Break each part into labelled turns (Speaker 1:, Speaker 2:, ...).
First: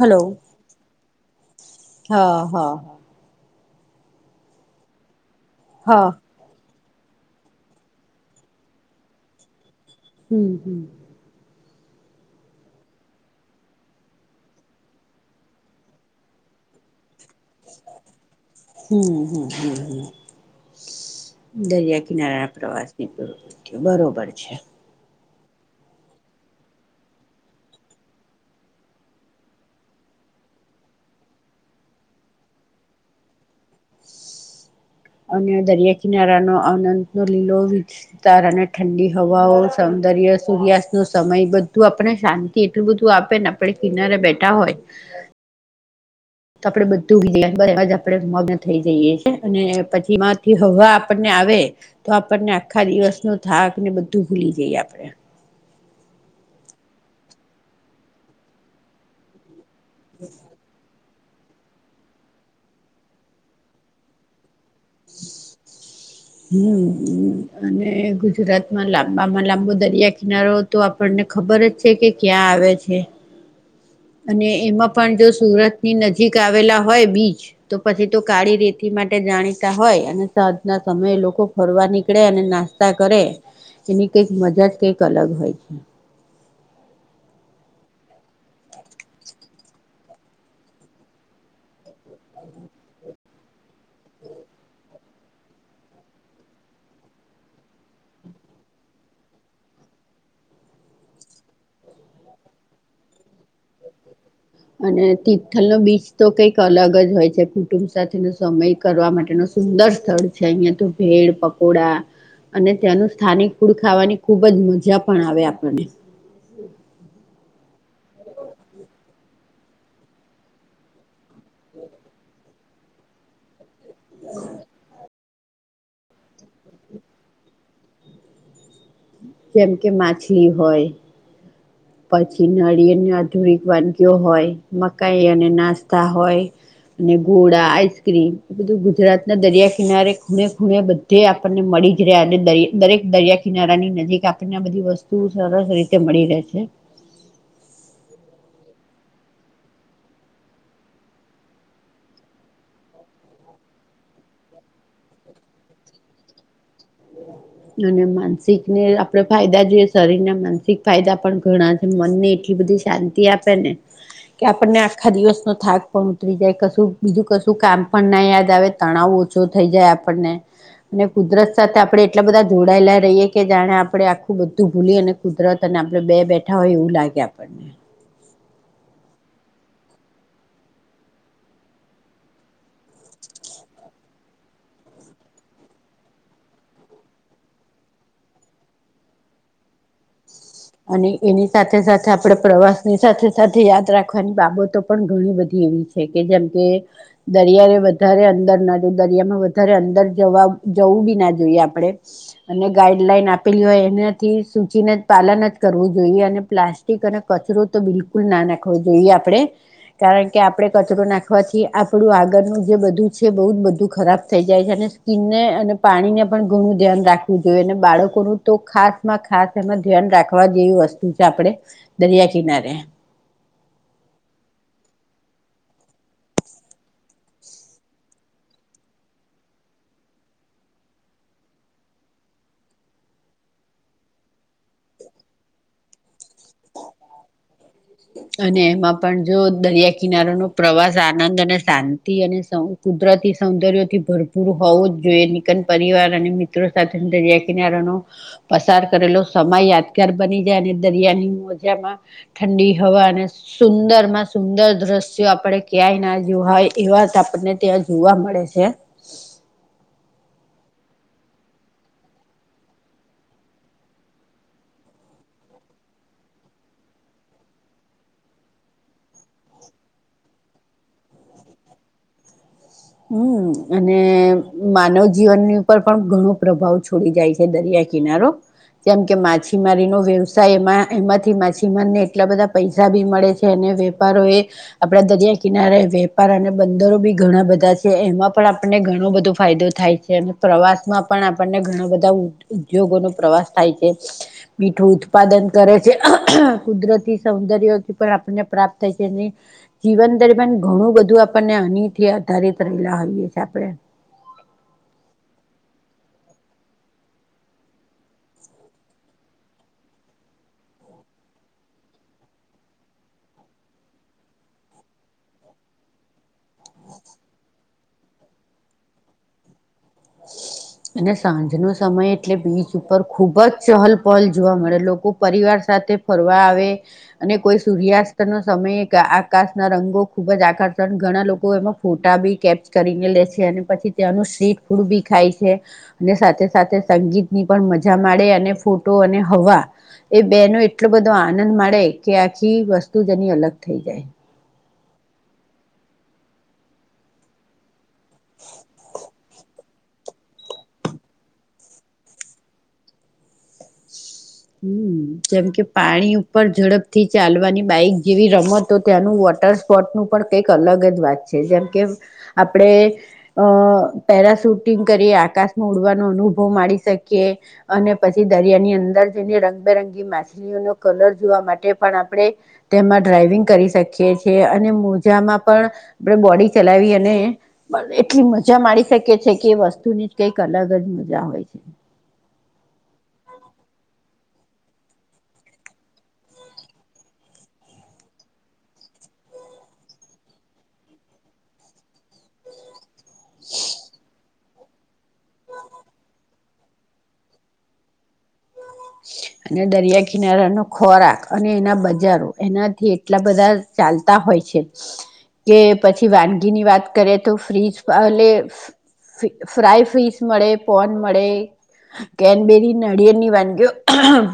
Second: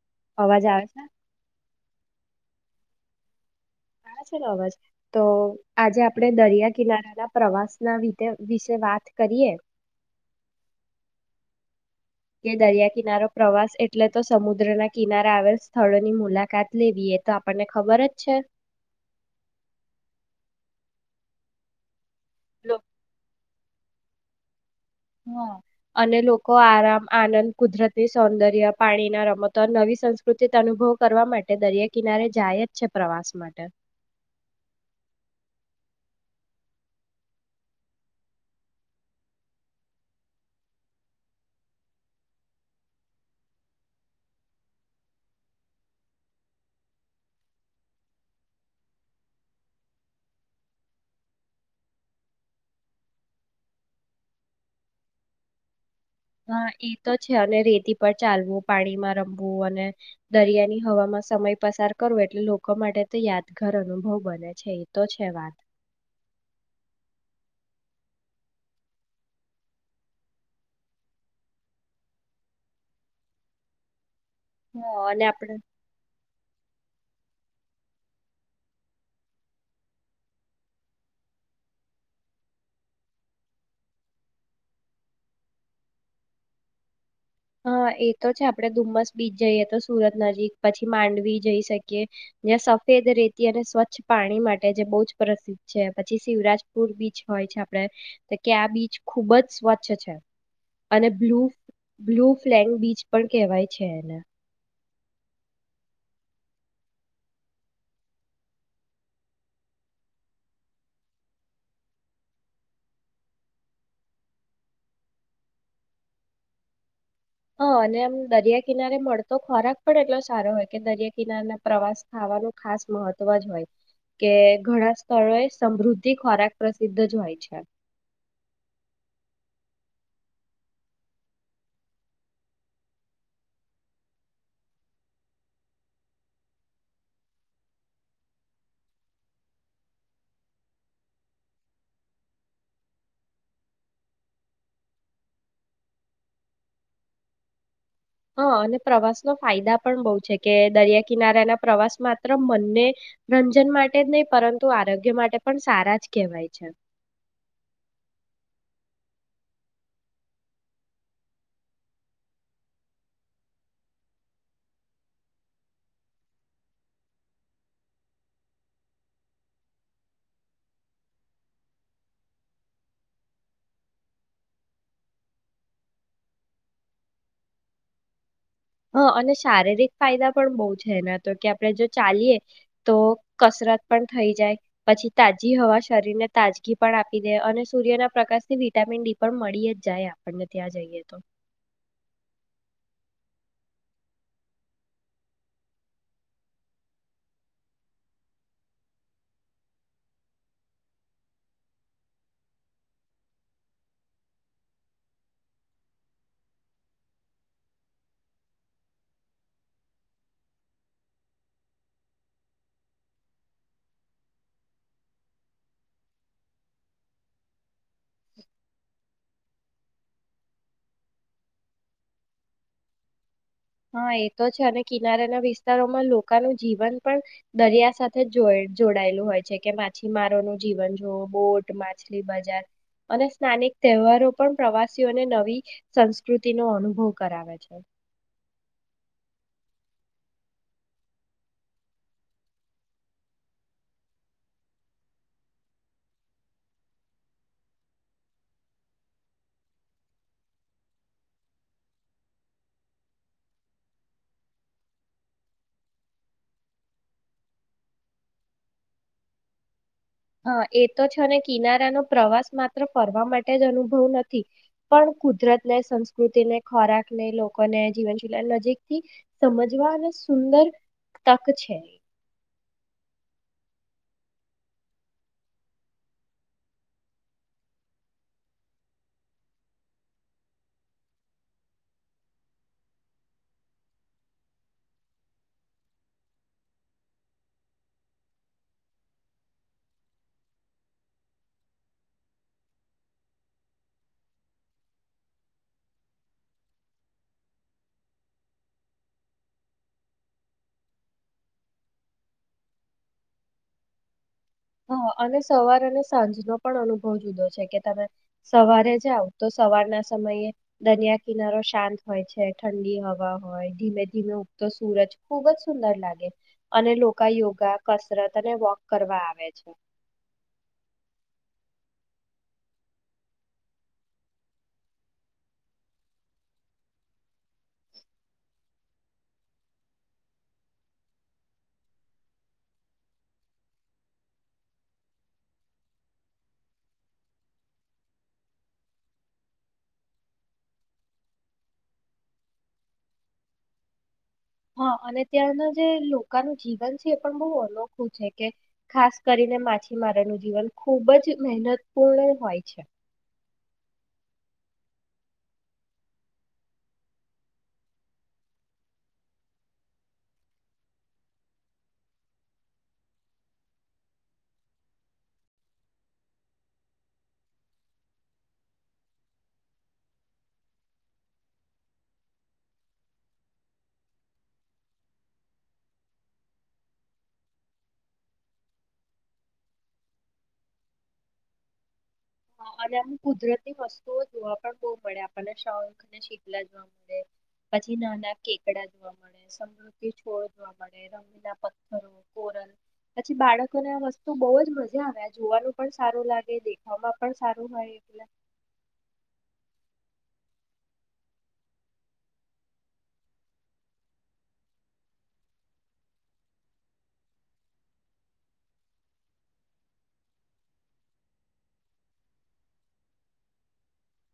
Speaker 1: Hello
Speaker 2: અવાજ આવે છે?
Speaker 1: હા હા.
Speaker 2: આ સેનો અવાજ? તો આજે
Speaker 1: હા
Speaker 2: આપડે દરિયા.. કિનારાના પ્રવાસના વિશે વાત કરીએ.
Speaker 1: હમ હમ.
Speaker 2: કે દરિયા કિનારો પ્રવાસ એટલે તો સમુદ્રના કિનારા આવેલ સ્થળોની મુલાકાત લેવીએ..
Speaker 1: [inaudible] હમ હમ હમ હમ દરિયા કિનારાના
Speaker 2: લો-
Speaker 1: પ્રવાસીની તો બરોબર છે.
Speaker 2: હા અને લોકો આરામ આનંદ કુદરતની સૌંદર્ય પાણી ના રમતો નવી સંસ્કૃતિ અનુભવ કરવા માટે દરિયા કિનારે જાય જ છે પ્રવાસ માટે
Speaker 1: અને દરિયા કિનારાનો અનંત નો લીલો વિતાર અને ઠંડી હવાઓ સૌંદર્ય સૂર્યાસ્ત નો સમય બધું આપને શાંતિ એટલું બધું આપે ને આપણે કિનારે બેઠા હોય. તો આપડે બધું ભ [unintelligible] જ આપણે મગ્ન થઈ જઈએ છી, અને પછીમાંથી હવા આપણને આવે તો આપણને આખા દિવસ ન થાક ને બધું ભૂલી જઈએ આપણે.
Speaker 2: હા એ તો છે અને રેતી પર ચાલવું પાણીમાં રમવું અને દરિયા ની હવામાં સમય પસાર કરવો એટલે લોકો માટે તો યાદગાર અનુભવ બને છે એ તો છે વાત
Speaker 1: હમ હમ. અને ગુજરાતમાં લાંબામાં લાંબો દરિયા કિનારો તો આપણને ખબર જ છે કે ક્યાં આવે છે. અને એમાં
Speaker 2: હા
Speaker 1: પણ
Speaker 2: અને
Speaker 1: જો
Speaker 2: આપણે
Speaker 1: સુરતની નજીક આવેલા હોય બીચ તો પછી તો કાળી રેતી માટે જાણીતા હોય અને સાંજના સમયે લોકો ફરવા નીકળે અને નાસ્તા કરે એની કંઈક મજા જ કંઈક અલગ હોય છે.
Speaker 2: હા એ તો છે આપણે ધુમ્મસ બીચ જઈએ તો સુરત નજીક પછી માંડવી જઈ શકીએ જ્યાં સફેદ રેતી અને સ્વચ્છ પાણી માટે જે બહુ જ પ્રસિદ્ધ છે પછી શિવરાજપુર બીચ હોય છે આપડે તો કે આ બીચ ખુબ જ સ્વચ્છ છે અને બ્લુ બ્લુ ફ્લેગ બીચ પણ કહેવાય છે એને.
Speaker 1: અને તિથલનો બીચ તો કંઈક અલગ જ હોય છે કુટુંબ સાથેનો સમય કરવા માટેનું સુંદર સ્થળ છે અહિયાં તો ભેડ પકોડા અને ત્યાંનું સ્થાનિક ફૂડ ખાવાની ખુબ જ મજા પણ આવે આપણને.
Speaker 2: હ અને એમ દરિયા કિનારે મળ તો ખોરાક પણ એટલો સારો હોય કે દરિયા કિનારા ના પ્રવાસ ખાવાનું ખાસ મહત્વ જ હોય. કે ઘણા સ્થળોએ સમૃદ્ધિ ખોરાક પ્રસિદ્ધ જ હોય છે.
Speaker 1: જેમ કે માછલી હોય. પછી નળી અને આધુરિક વાનગીઓ હોય મકાઈ અને નાસ્તા હોય અને ઘોડા આઈસ્ક્રીમ એ બધું ગુજરાત ના દરિયા કિનારે ખૂણે ખૂણે બધે આપણને મળી જ રહ્યા અને દરેક દરિયા કિનારાની નજીક આપણને આ બધી વસ્તુ સરસ રીતે મળી રહે છે.
Speaker 2: હા અને પ્રવાસનો ફાયદા પણ બહુ છે કે દરિયા કિનારાના પ્રવાસ માત્ર મનને રંજન માટે જ નહીં પરંતુ આરોગ્ય માટે પણ સારા જ કહેવાય છે.
Speaker 1: અને માનસિકને આપણે ફાયદા જોઈએ શરીર ના માનસિક ફાયદા પણ ઘણા છે મનને એટલી બધી શાંતિ આપે ને કે આપણને આખા દિવસનો થાક પણ ઉતરી જાય કશું બીજું કશું કામ પણ ના યાદ આવે તણાવ ઓછો થઈ જાય આપણને અને કુદરત સાથે આપણે એટલા બધા જોડાયેલા રહીએ કે જાણે આપણે આખું બધું ભૂલી અને કુદરત અને આપણે બે બેઠા હોય એવું લાગે આપણને
Speaker 2: હ અને શારીરિક ફાયદા પણ બહ છે એના તો કે આપણે જો ચાલીએ તો કસરત પણ થઈ જાય પછી તાજી હવા શરીરને તાજગી પણ આપી દે અને સૂર્યના પ્રકાશ થી વિટામીન ડી પણ મળી જ જાય. આપણને ત્યાં જઈએ
Speaker 1: અને
Speaker 2: તો
Speaker 1: એની સાથે સાથે આપડે પ્રવાસની સાથે સાથે યાદ રાખવાની બાબતો પણ ઘણી બધી એવી છે કે જેમ કે દરિયાએ વધારે અંદર ના જો દરિયામાં વધારે અંદર જવા જવું બી ના જોઈએ આપણેે અને ગાઈડલાઈન આપેલી હોય એનાથી સૂચિના પાલન કરવું જોઈએ અને પ્લાસ્ટિક અને કચરો તો બિલકુલ ના નાખવો જોઈએ આપણે કારણ કે આપડે કચરો નાખવાથી આપણું આગળનું જે બધું છે બહુ જ બધું ખરાબ થઈ જાય છે અને સ્કીિનને અને પાણીને પણ ઘણું ધ્યાન રાખવું જોઈએ અને બાળકોનું તો ખાસ માં ખાસ એમાં ધ્યાન રાખ. ખવા જેવી વસ્તુ છે આપડે દરિયા કિનારે.
Speaker 2: હા એ તો છે અને કિનારાના વિસ્તારોમાં લોકોનું જીવન પણ દરિયા સાથે જોડાયેલું હોય છે કે માછીમારોનું જીવન જોવ બોટ માછલી બજાર અને સ્થાનિક તહેવારો પણ પ્રવાસીઓને નવી પ્રકૃતિનો અનુભવ કરાવે છે.
Speaker 1: અને એમાં પણ જો દરિયા કિનારોનો પ્રવાસ આનંદ અને શાંતિ અને કુદરતી સૌંદર્યથી ભરપૂર હોવો જ જોઈએ નિકન પરિવાર અને મિત્રો સાથે દરિયા કિનારાનો પસાર કરેલો સમય યાદગાર બની જાય અને દરિયાની મજામાં ઠંડી હવા અને સુંદર માં સુંદર દ્રશ્યો આપણે ક્યાંય ના જો હોય એ વાત આપણને ત્યાં જોવા મળે છે.
Speaker 2: હા
Speaker 1: હમ અને માનવ જીવનની ઉપર પણ ઘણો પ્રભાવ છોડી જાય છે દરિયા કિનારો જેમ કે માછીમારીનો વ્યવસાય એમાં એમાંથી માછીમારીને એટલા બધા પૈસા ભી મળે છે અને વેપારો એ આપડા દરિયા કિનારે એ વેપાર અને બંદરો બી ઘણા બધા છે. એમાં પણ આપણને ઘણો બધો ફાયદો થાય છે અને પ્રવાસ માં પણ આપણને ઘણા બધા ઉદ્યોગોનો પ્રવાસ થાય છે મીઠું ઉત્પાદન કરે છે કુદરતી સૌંદર્યથી પણ આપણને પ્રાપ્ત થાય છે અને જીવન દરમિયાન ઘણું બધું આપણને હનથી આધારિત. રેલા હોઈએ છેએ આપડે
Speaker 2: હ અને સવાર અને સાંજ ન પણ અનુભવ જુદો છે કે તમે સવારે જાવ તો સવારના સમયે દનિયા કિનારો શાંત હોય છે ઠંડી હવા હોય ધીમે ધીમે ઉગતો સૂરજ ખુબ જ સુંદર લાગે અને લોકો યોગા કસરત અને વોક કરવા આવે છે. અચ્છા.
Speaker 1: અને સાંજ નો સમય એટલે બીચ ઉપર ખુબ જ ચહલ પહલ જોવા મળે લોકો પરિવાર સાથે ફરવા આવે અને કોઈ સૂર્યાસ્ત નો સમય આકાશ ના રંગો ખુબ જ આકર્ષણ ઘણા લોકો એમાં ફોટા બી કેપચ કરીને લેશે અને પછી ત્યાંનું સી ડું બી ખાય છે અને સાથે સાથે સંગીત ની પણ મજા માને અને ફોટો અને હવા એ બેનો એટલો બધો આનંદ મળે કે આખી વસ્તુ જેની અલગ થઈ જાય.
Speaker 2: હા અને ત્યાંના જે લોકા નું જીવન છે એ પણ બહુ અનોખું છે કે ખાસ કરીને માછીમારોનું જીવન ખૂબ જ મહેનતપૂર્ણ હોય છે.
Speaker 1: હમ જેમ કે પાણી ઉપર ઝડપથી ચાલવાની બાઈક જેવી રમતો ત્યાંનું વોટર સ્પોર્ટ નું પણ કઈક અલગ જ વાત છે જેમ કે આપડે અ પેરાશૂટિંગ કરી આકાશમાં ઉડવાનો અનુભવ માણી શકીએ અને પછી દરિયાની અંદર. તેને રંગબેરંગી માછલીઓનો કલર જોવા માટે પણ આપણે તેમાં ડ્રાઈવિંગ કરી શકીએ છીએ અને મોજામાં પણ આપ બોડી ચલાવી અને એટલી મજા માણી શકીએ છી કે વસ્તુની જ કઈક અલગ જ મજા હોય છે.
Speaker 2: હ અને આમ કુદરતી વસ્તુઓ જોવા પણ બહુ મળે આપણને શોખ ને શીલા જોવા મળે પછી નાના કેકડા જોવા મળે સમૃદ્ધ છોડ જોવા મળે રંગના પથ્થરો કોરલ. પછી બાળ તો બહુ જ મજા આવે આ જોવાનું પણ સારું લાગે દેખવામાં. પણ સારું હોય એટલે.
Speaker 1: અને દરિયા કિનારાનો ખોરાક અને એના બજારો એનાથી એટલા બધા ચાલતા હોય છે કે પછી વાનગીની વાત કરીએ તો ફ્રીજ એલે ફ્રાય ફ્રીજ મળે પોન મળે કેનબેરી નળિયેળની વાનગીઓ.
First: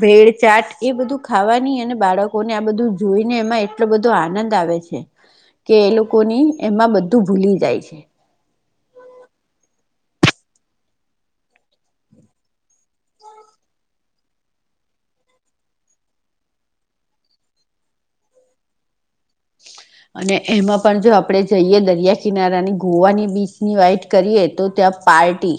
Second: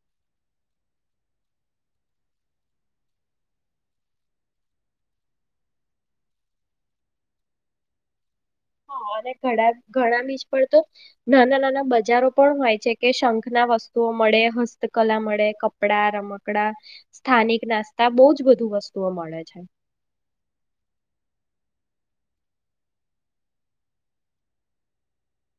Speaker 1: ભેળ ચાટ એ બધું ખાવાની અને બાળકોને આ બધું જોઈને એમાં એટલો બધો આનંદ આવે છે કે એ લોકોની એમાં બધું ભૂલી જાય છે.
Speaker 2: હ અને ઘણા ઘણા બીજ પર તો નાના નાના બજારો પણ હોય છે કે શંખ ના વસ્તુઓ મળે હસ્તકલા મળે કપડા રમકડા સ્થાનિક નાસ્તા બહુ જ બધું વસ્તુઓ મળે છે.
Speaker 1: અને એમાં પણ જો આપણે જઈએ દરિયા કિનારાની ગોવાની બીચની વાઈટ કરીએ તો ત્યાં પાર્ટી.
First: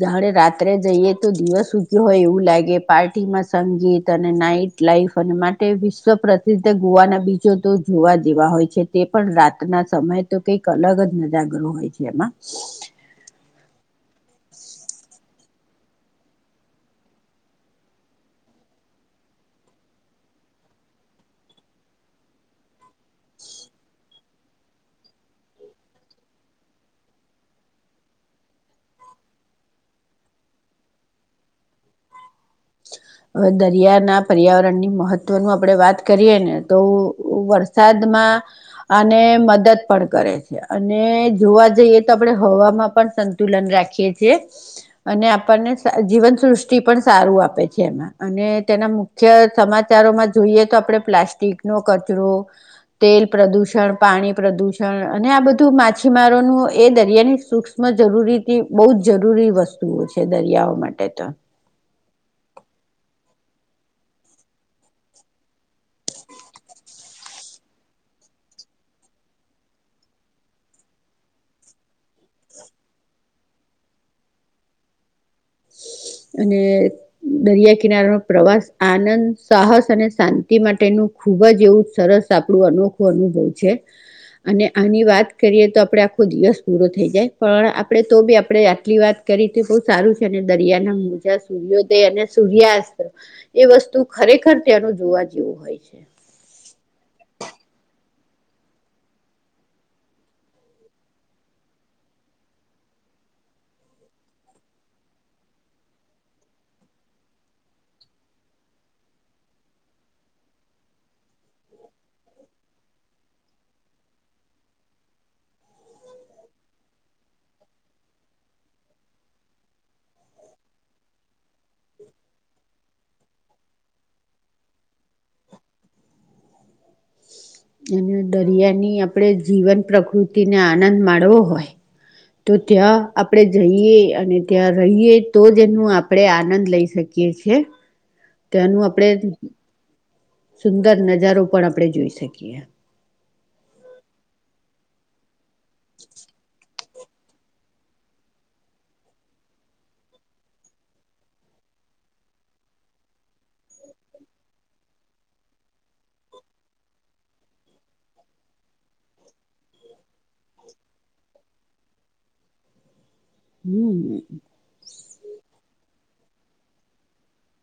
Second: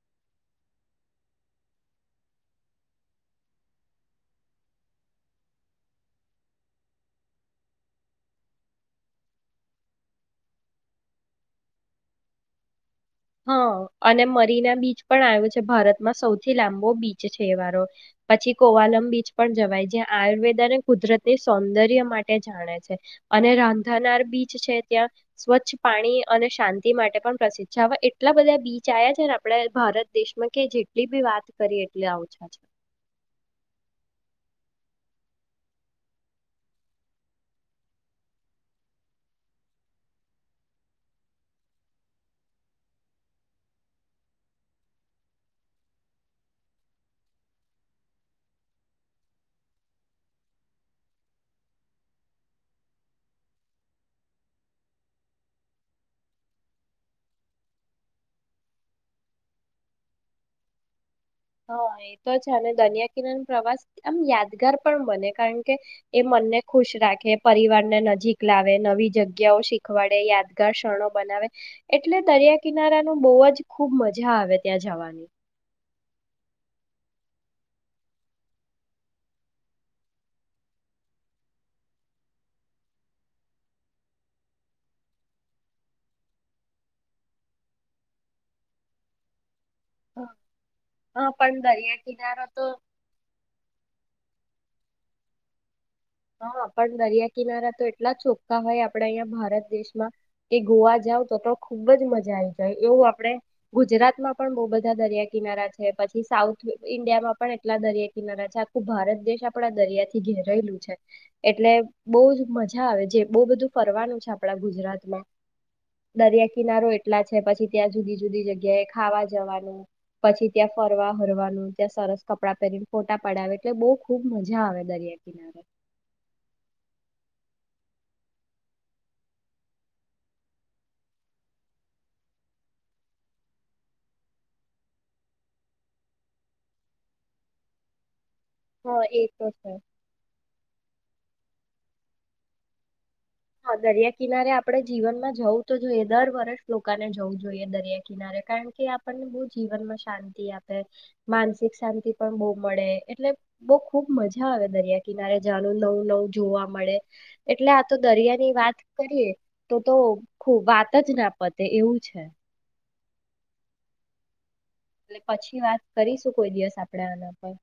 Speaker 1: જાણે રાત્રે જઈએ તો દિવસ ઉગ્યો હોય એવું લાગે પાર્ટીમાં સંગીત અને નાઈટ લાઈફ અને માટે વિશ્વ પ્રસિદ્ધ ગોવાના બીજો તો જોવા જેવા હોય છે તે પણ રાતના સમય તો કઈક અલગ જ નજાગ્ર હોય છે એમાં.
Speaker 2: હા અને મરીના બીચ પણ આવ્યું છે ભારતમાં સૌથી લાંબો બીચ છે એ વારોો પછી કોવાલમ બીચ પણ જવાય જ્યાં આયુર્વેદને કુદરતની સૌંદર્ય માટે જાણે છે અને રાંધાનાર બીચ છે ત્યાં સ્વચ્છ પાણી અને શાંતિ માટે પણ પ્રસિદ્ધ છે હવે. આટલા બધા બીચ આવ્યા છે ને આપણેે ભારત દેશમાં કે જેટલી બી વાત કરીએ એટલે ઓછા છે.
Speaker 1: હવે દરિયાના પર્યાવરણની મહત્વનું આપણેે વાત કરીએ ને તો વરસાદમાં આને મદદ પણ કરે છે અને જોવા જઈએ તો આપણે હવામાં પણ સંતુલન રાખીએ છીએ અને આપણને જીવન સૃષ્ટિ પણ સારું આપે. આપે છે એમાં અને તેના મુખ્ય સમાચારોમાં જોઈએ તો આપણે પ્લાસ્ટિકનોો કચરો તેલ પ્રદુષણ પાણી પ્રદુષણ અને આ બધું માછીમારોનું એ દરિયાની સૂક્ષ્મ જરૂરી બહુ જ જરૂરી વસ્તુઓ છે દરિયાઓ માટે તો.
Speaker 2: હા એ તો છે અને દરિયા કિનારાનો પ્રવાસ આમ યાદગાર પણ બને કારણ કે એ મનને ખુશ રાખે પરિવારને નજીક લાવે નવી જગ્યાઓ શીખવાડે યાદગાર ક્ષણો બનાવે એટલે દરિયા કિનારાનું બહુ જ ખૂબ મજા આવે ત્યાં જવાની.
Speaker 1: અને દરિયા કિનારાનો પ્રવાસ આનંદ સાહસ અને શાંતિ માટેનું ખૂબ જ એવું સરસ આપણું અનોખું અનુભવ છે. અને આની વાત કરીએ તો આપડણે આખો દિવસ પૂરો થઈ જાય પણ આપણેે તો બી આપણે આટલી વાત કરી બહુ સારું છે અને દરિયા ના
Speaker 2: હા
Speaker 1: જા
Speaker 2: પણ
Speaker 1: સૂર્યોદય
Speaker 2: દરિયા
Speaker 1: અને
Speaker 2: કિનારો તો
Speaker 1: સૂર્યાસ્ત્ર એ વસ્તુ ખરેખર તેનું જોવા જેવું હોય છે.
Speaker 2: હા પણ દરિયા કિનારા તો એટલા ચોખ્ખા હોય આપણે અહંયા ભારત દેશમાં કે ગોવા જાવ તો તો ખુબ જ મજા આવી જાય એવું આપણે ગુજરાતમાં પણ બહુ બધા દરિયા કિનારા છે. પછી સાઉથ ઈન્ડિયામાં પણ એટલા દરિયા કિનારા છે. આખું ભારત દેશ આપણે આ દરિયા થી ઘેરાયલું છે. એટલે બહ જ મજા આવે જે બહુ બધું ફરવાનું છે આપડા ગુજરાતમાં દરિયા કિનારો એટલા છે પછી ત્યાં જુદી જુદી જગ્યાએ ખાવા જવાનું, પછી ત્યાં ફરવા ફરવાનું, ત્યાં સરસ કપડાં પહેરીને ફોટા પડે એટલે બહુ ખુબ મજા આવે દરિયા કિનારે.
Speaker 1: હમ્મ દરિયાની આપણે જીવન પ્રકૃતિને આનંદ માણવો હોય તો ત્યાં આપણે જઈએ અને ત્યાં રહીએ તો જ એનું આપણે આનંદ લઈ શકીએ છીએ. ત્યાં નું
Speaker 2: હ એ
Speaker 1: આપણે.
Speaker 2: તો છે.
Speaker 1: સુંદર નજારો પણ આપણે જોઈ શકીએ.
Speaker 2: હા દરિયા કિનારે આપડે જીવનમાં જવું તો જોઈએ દર વર્ષ લોકોને જવું જોઈએ દરિયા કિનારે કારણ કે આપણને બહુ જીવનમાં શાંતિ આપે માનસિક શાંતિ પણ બહુ મળે એટલે બહુ ખુબ મજા આવે દરિયા કિનારે જનું નવું નવું જોવા મળે. એટલે આ તો દરિયા ની વાત કરીએ તો તો ખૂ વાત જ ના પત ને એવું છે.
Speaker 1: હમ્મ.
Speaker 2: એટલે પછી વાત કરીશું કોઈ દિવસ આપડે આના પર